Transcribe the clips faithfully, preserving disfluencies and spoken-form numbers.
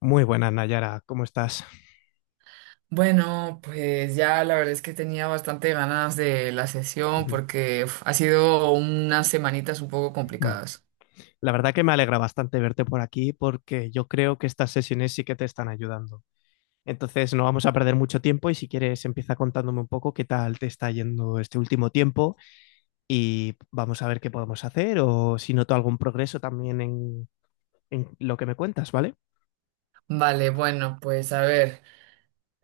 Muy buenas, Nayara, ¿cómo estás? Bueno, pues ya la verdad es que tenía bastante ganas de la sesión Ujú. porque uf, ha sido unas semanitas un poco Mm. complicadas. La verdad que me alegra bastante verte por aquí porque yo creo que estas sesiones sí que te están ayudando. Entonces, no vamos a perder mucho tiempo y si quieres empieza contándome un poco qué tal te está yendo este último tiempo y vamos a ver qué podemos hacer o si noto algún progreso también en, en lo que me cuentas, ¿vale? Vale, bueno, pues a ver.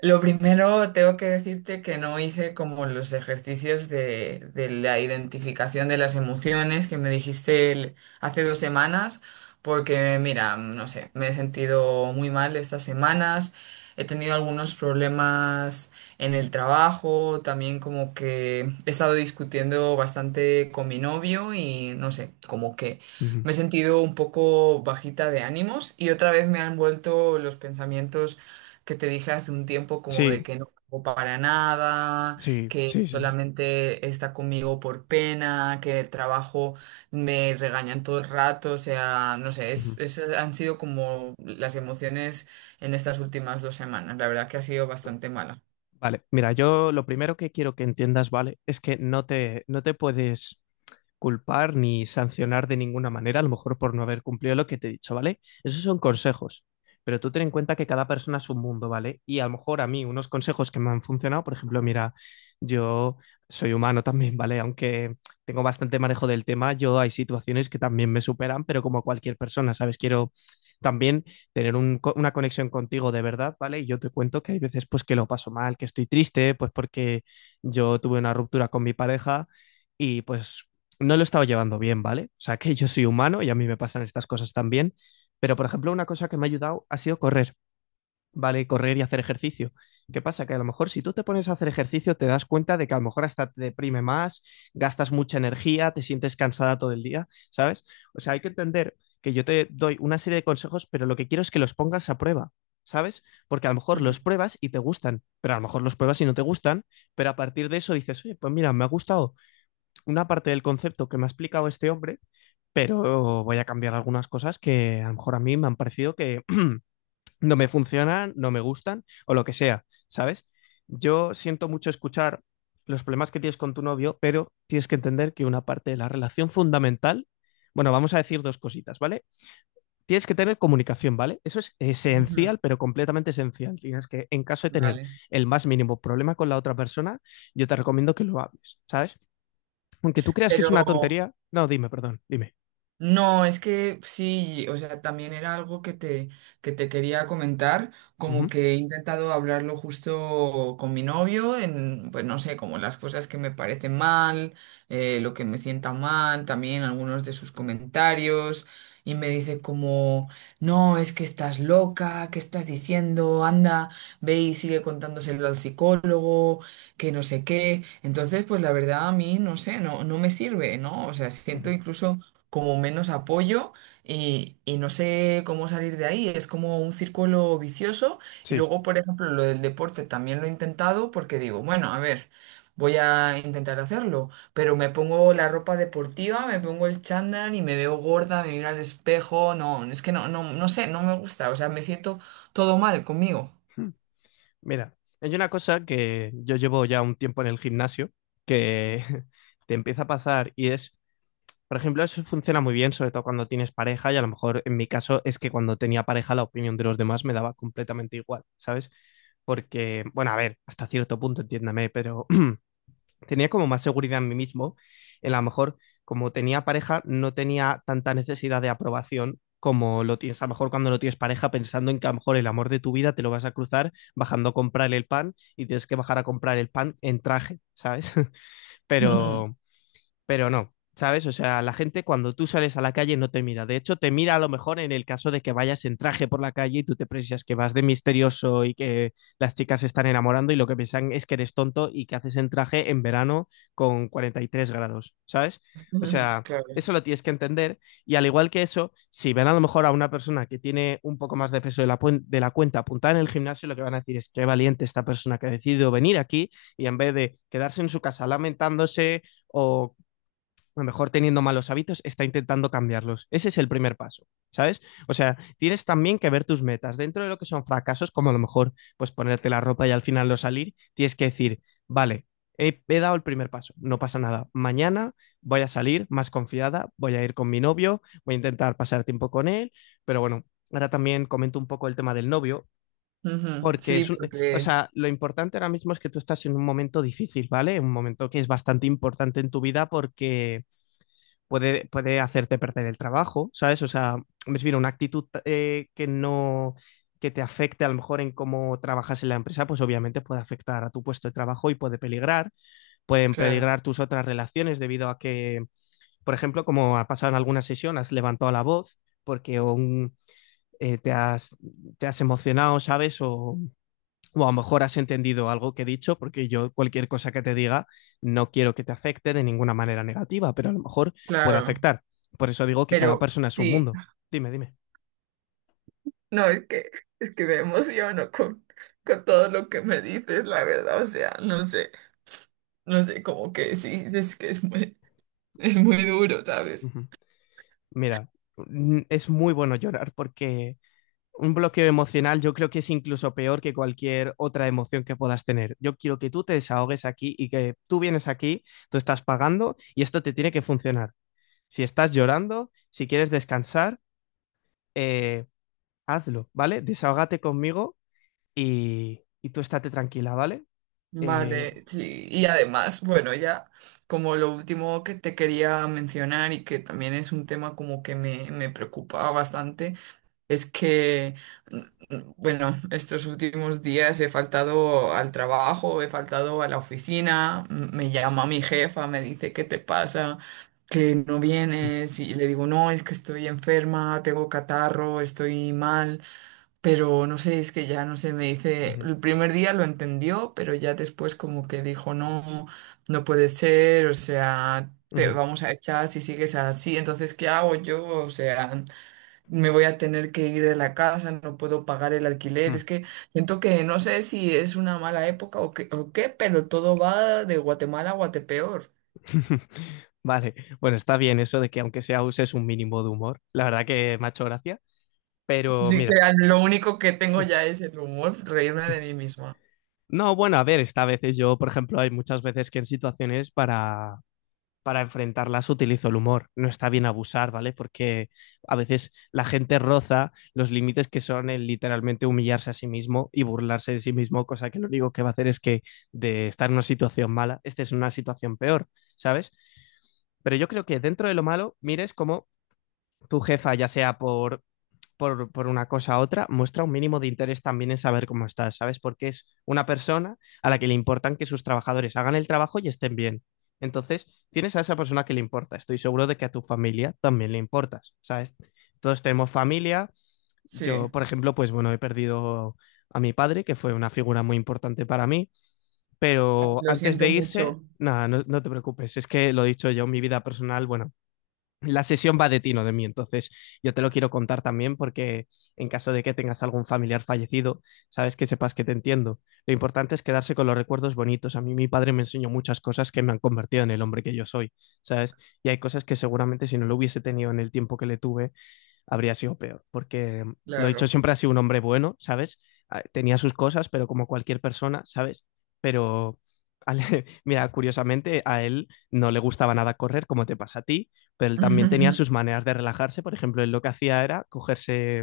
Lo primero, tengo que decirte que no hice como los ejercicios de, de la identificación de las emociones que me dijiste el- hace dos semanas, porque mira, no sé, me he sentido muy mal estas semanas, he tenido algunos problemas en el trabajo, también como que he estado discutiendo bastante con mi novio y no sé, como que Ujú. me he sentido un poco bajita de ánimos y otra vez me han vuelto los pensamientos que te dije hace un tiempo como de Sí, que no hago para nada, sí, que sí, sí. solamente está conmigo por pena, que el trabajo me regañan todo el rato, o sea, no sé, es, Ujú. esas han sido como las emociones en estas últimas dos semanas. La verdad que ha sido bastante mala. Vale, mira, yo lo primero que quiero que entiendas, ¿vale? Es que no te, no te puedes culpar ni sancionar de ninguna manera, a lo mejor por no haber cumplido lo que te he dicho, ¿vale? Esos son consejos, pero tú ten en cuenta que cada persona es un mundo, ¿vale? Y a lo mejor a mí unos consejos que me han funcionado, por ejemplo, mira, yo soy humano también, ¿vale? Aunque tengo bastante manejo del tema, yo hay situaciones que también me superan, pero como cualquier persona, ¿sabes? Quiero también tener un co- una conexión contigo de verdad, ¿vale? Y yo te cuento que hay veces pues que lo paso mal, que estoy triste, pues porque yo tuve una ruptura con mi pareja y pues no lo he estado llevando bien, ¿vale? O sea, que yo soy humano y a mí me pasan estas cosas también, pero por ejemplo, una cosa que me ha ayudado ha sido correr, ¿vale? Correr y hacer ejercicio. ¿Qué pasa? Que a lo mejor si tú te pones a hacer ejercicio te das cuenta de que a lo mejor hasta te deprime más, gastas mucha energía, te sientes cansada todo el día, ¿sabes? O sea, hay que entender que yo te doy una serie de consejos, pero lo que quiero es que los pongas a prueba. ¿Sabes? Porque a lo mejor Ujú, los pruebas y te gustan, pero a lo mejor los pruebas y no te gustan, pero a partir de eso dices, oye, pues mira, me ha gustado, una parte del concepto que me ha explicado este hombre, pero voy a cambiar algunas cosas que a lo mejor a mí me han parecido que no me funcionan, no me gustan o lo que sea, ¿sabes? Yo siento mucho escuchar los problemas que tienes con tu novio, pero tienes que entender que una parte de la relación fundamental, bueno, vamos a decir dos cositas, ¿vale? Tienes que tener comunicación, ¿vale? Eso es ujú, esencial, pero completamente esencial. Tienes que, en caso de tener vale. el más mínimo problema con la otra persona, yo te recomiendo que lo hables, ¿sabes? Aunque tú creas que es una Pero tontería. No, dime, perdón, dime. no, es que sí, o sea, también era algo que te, que te quería comentar, como Ujú, que he intentado hablarlo justo con mi novio, en, pues no sé, como las cosas que me parecen mal, eh, lo que me sienta mal, también algunos de sus comentarios, y me dice como, no, es que estás loca, ¿qué estás diciendo? Anda, ve y sigue contándoselo al psicólogo, que no sé qué. Entonces, pues la verdad a mí, no sé, no, no me sirve, ¿no? O sea, siento ujú. incluso como menos apoyo y, y no sé cómo salir de ahí. Es como un círculo vicioso. Y Sí. luego, por ejemplo, lo del deporte también lo he intentado porque digo, bueno, a ver, voy a intentar hacerlo, pero me pongo la ropa deportiva, me pongo el chándal y me veo gorda, me miro al espejo. No, es que no, no, no sé, no me gusta. O sea, me siento todo mal conmigo. Uh-huh. Mira, hay una cosa que yo llevo ya un tiempo en el gimnasio que te empieza a pasar y es, por ejemplo, eso funciona muy bien, sobre todo cuando tienes pareja y a lo mejor en mi caso es que cuando tenía pareja la opinión de los demás me daba completamente igual, ¿sabes? Porque, bueno, a ver, hasta cierto punto, entiéndame, pero tenía como más seguridad en mí mismo. A lo mejor, como tenía pareja, no tenía tanta necesidad de aprobación como lo tienes a lo mejor cuando no tienes pareja, pensando en que a lo mejor el amor de tu vida te lo vas a cruzar bajando a comprar el pan y tienes que bajar a comprar el pan en traje, ¿sabes? Pero, pero no, ¿sabes? O sea, la gente cuando tú sales a la calle no te mira. De hecho, te mira a lo mejor en el caso de que vayas en traje por la calle y tú te precias que vas de misterioso y que las chicas se están enamorando y lo que piensan es que eres tonto y que haces en traje en verano con cuarenta y tres grados, ¿sabes? O sea... Claro, Eso lo tienes que entender. Y al igual que eso, si ven a lo mejor a una persona que tiene un poco más de peso de la, puen- de la cuenta apuntada en el gimnasio, lo que van a decir es qué valiente esta persona que ha decidido venir aquí y en vez de quedarse en su casa lamentándose o a lo mejor teniendo malos hábitos, está intentando cambiarlos. Ese es el primer paso, ¿sabes? O sea, tienes también que ver tus metas. Dentro de lo que son fracasos, como a lo mejor pues ponerte la ropa y al final no salir, tienes que decir, vale, he, he dado el primer paso, no pasa nada. Mañana voy a salir más confiada, voy a ir con mi novio, voy a intentar pasar tiempo con él, pero bueno, ahora también comento un poco el tema del novio, ujú, porque sí, es un, o porque, sea, lo importante ahora mismo es que tú estás en un momento difícil, ¿vale? Un momento que es bastante importante en tu vida porque puede, puede hacerte perder el trabajo, ¿sabes? O sea, me refiero a una actitud eh, que no que te afecte a lo mejor en cómo trabajas en la empresa, pues obviamente puede afectar a tu puesto de trabajo y puede peligrar, pueden claro. peligrar tus otras relaciones debido a que, por ejemplo, como ha pasado en alguna sesión, has levantado la voz porque un, eh, te, has, te has emocionado, ¿sabes? O, o a lo mejor has entendido algo que he dicho, porque yo cualquier cosa que te diga no quiero que te afecte de ninguna manera negativa, pero a lo mejor puede Claro, afectar. Por eso digo que cada pero persona es un sí. mundo. Dime, dime. No, es que, es que me emociono con, con todo lo que me dices, la verdad. O sea, no sé, no sé, como que sí, es que es muy, es muy duro, Uh ¿sabes? -huh. Mira, mm, es muy bueno llorar porque un bloqueo emocional yo creo que es incluso peor que cualquier otra emoción que puedas tener. Yo quiero que tú te desahogues aquí y que tú vienes aquí, tú estás pagando y esto te tiene que funcionar. Si estás llorando, si quieres descansar, eh, hazlo, ¿vale? Desahógate conmigo y, y tú estate tranquila, ¿vale? Eh, Vale, sí. Y además, bueno, ya como lo último que te quería mencionar y que también es un tema como que me, me preocupa bastante. Es que, mm, mm, bueno, estos últimos días he faltado al trabajo, he faltado a la oficina, m- me llama mi jefa, me dice, ¿qué te pasa? Que no vienes y le digo, no, es que estoy enferma, tengo catarro, estoy mal, pero no sé, es que ya no sé, me dice, Ujú, el primer día lo entendió, pero ya después como que dijo, no, no puede ser, o sea, te ujú, vamos a echar si sigues así, entonces, ¿qué hago yo? O sea me voy a tener que ir de la casa, no puedo pagar el alquiler. ujú. Es que siento que no sé si es una mala época o qué, o qué, pero todo va de Guatemala a Guatepeor. Vale, bueno, está bien eso de que aunque sea uses un mínimo de humor. La verdad que me ha hecho gracia, pero Así que mira, a- lo único que tengo ya es el humor, reírme de mí misma. no, bueno, a ver, esta vez yo, por ejemplo, hay muchas veces que en situaciones para para enfrentarlas utilizo el humor. No está bien abusar, ¿vale? Porque a veces la gente roza los límites que son el literalmente humillarse a sí mismo y burlarse de sí mismo, cosa que lo único que va a hacer es que de estar en una situación mala, esta es una situación peor, ¿sabes? Pero yo creo que dentro de lo malo, mires como tu jefa, ya sea por, por, por una cosa u otra, muestra un mínimo de interés también en saber cómo estás, ¿sabes? Porque es una persona a la que le importan que sus trabajadores hagan el trabajo y estén bien. Entonces, tienes a esa persona que le importa. Estoy seguro de que a tu familia también le importas, ¿sabes? Todos tenemos familia. Yo, Sí, por ejemplo, pues bueno, he perdido a mi padre, que fue una figura muy importante para mí. ay, Pero lo antes siento de irse, mucho, nada, no, no te preocupes. Es que lo he dicho yo, mi vida personal, bueno, la sesión va de ti, no de mí. Entonces, yo te lo quiero contar también porque en caso de que tengas algún familiar fallecido, sabes que sepas que te entiendo. Lo importante es quedarse con los recuerdos bonitos. A mí mi padre me enseñó muchas cosas que me han convertido en el hombre que yo soy, ¿sabes? Y hay cosas que seguramente si no lo hubiese tenido en el tiempo que le tuve, habría sido peor, porque mm, lo dicho, claro. siempre ha sido un hombre bueno, ¿sabes? Ah, tenía sus cosas, pero como cualquier persona, ¿sabes? Pero, al- mira, curiosamente a él no le gustaba nada correr, como te pasa a ti, pero él también tenía sus maneras de relajarse. Por ejemplo, él lo que hacía era cogerse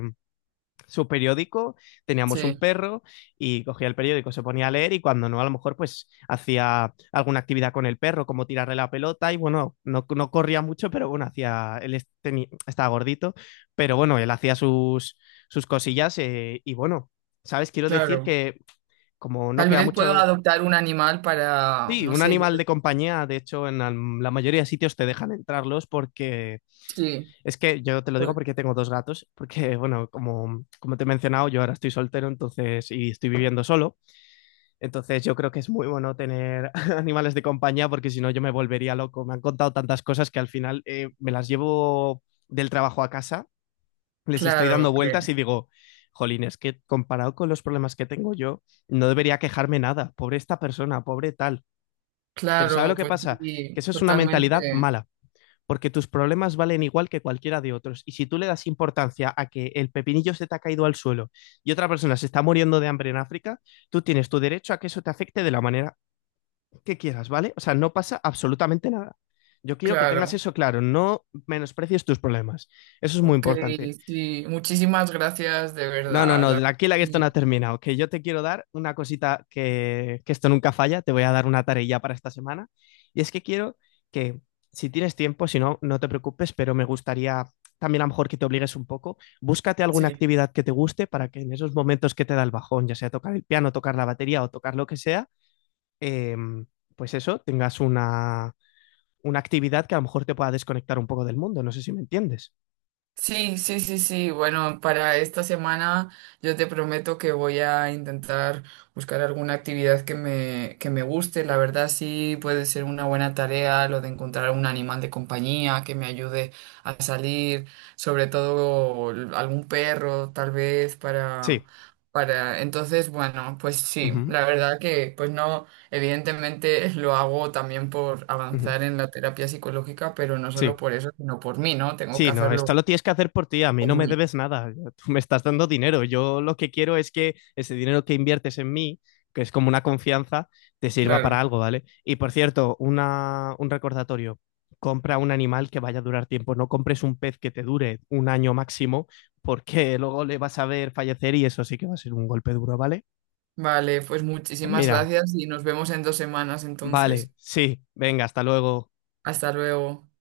su periódico, teníamos un Sí, perro y cogía el periódico, se ponía a leer y cuando no, a lo mejor pues hacía alguna actividad con el perro, como tirarle la pelota y bueno, no, no corría mucho, pero bueno, hacía, él tenía, estaba gordito, pero bueno, él hacía sus, sus cosillas eh, y bueno, ¿sabes? Quiero decir claro. que como no Tal queda vez puedo mucho... adoptar un animal para, Sí, no un sé, yo animal de creo. compañía, de hecho, en la la mayoría de sitios te dejan entrarlos porque Sí, es que yo te lo digo pod- porque tengo dos gatos, porque bueno, como, como te he mencionado, yo ahora estoy soltero, entonces, y estoy viviendo solo, entonces yo creo que es muy bueno tener animales de compañía porque si no yo me volvería loco. Me han contado tantas cosas que al final eh, me las llevo del trabajo a casa, les estoy claro, dando vueltas que- y digo, jolín, es que comparado con los problemas que tengo yo, no debería quejarme nada, pobre esta persona, pobre tal. Pero ¿sabe lo claro, que pues pasa? Que sí, eso es una mentalidad totalmente, mala porque tus problemas valen igual que cualquiera de otros. Y si tú le das importancia a que el pepinillo se te ha caído al suelo y otra persona se está muriendo de hambre en África, tú tienes tu derecho a que eso te afecte de la manera que quieras, ¿vale? O sea, no pasa absolutamente nada. Yo quiero que tengas claro. eso claro, no menosprecies tus problemas. Eso es muy Ok, importante. sí, muchísimas gracias de No, no, verdad. no, la- aquí la que esto no ha terminado. Que yo te quiero dar una cosita que, que esto nunca falla. Te voy a dar una tarea para esta semana. Y es que quiero que, si tienes tiempo, si no, no te preocupes, pero me gustaría también a lo mejor que te obligues un poco. Búscate alguna Sí. actividad que te guste para que en esos momentos que te da el bajón, ya sea tocar el piano, tocar la batería o tocar lo que sea, em, pues eso, tengas una, una actividad que a lo mejor te pueda desconectar un poco del mundo. No sé si me entiendes. Sí, sí, sí, sí. Bueno, para esta semana yo te prometo que voy a intentar buscar alguna actividad que me, que me guste. La verdad sí puede ser una buena tarea lo de encontrar un animal de compañía que me ayude a salir, sobre todo algún perro, tal vez para, Sí. para... Entonces, bueno, pues sí, Ujú, la verdad que pues no, evidentemente lo hago también por ujú. avanzar en la terapia psicológica, pero no Sí. solo por eso, sino por mí, ¿no? Tengo que Sí, no, esto hacerlo. lo tienes que hacer por ti, a mí no me Vale. debes nada, yo- tú me estás dando dinero, yo lo que quiero es que ese dinero que inviertes en mí, que es como una confianza, te sirva para Claro. algo, ¿vale? Y por cierto, una, un recordatorio, compra un animal que vaya a durar tiempo, no compres un pez que te dure un año máximo, porque luego le vas a ver fallecer y eso sí que va a ser un golpe duro, ¿vale? Vale, pues Pues muchísimas mira, gracias y nos vemos en dos semanas vale, entonces. sí, venga, hasta luego. Hasta luego.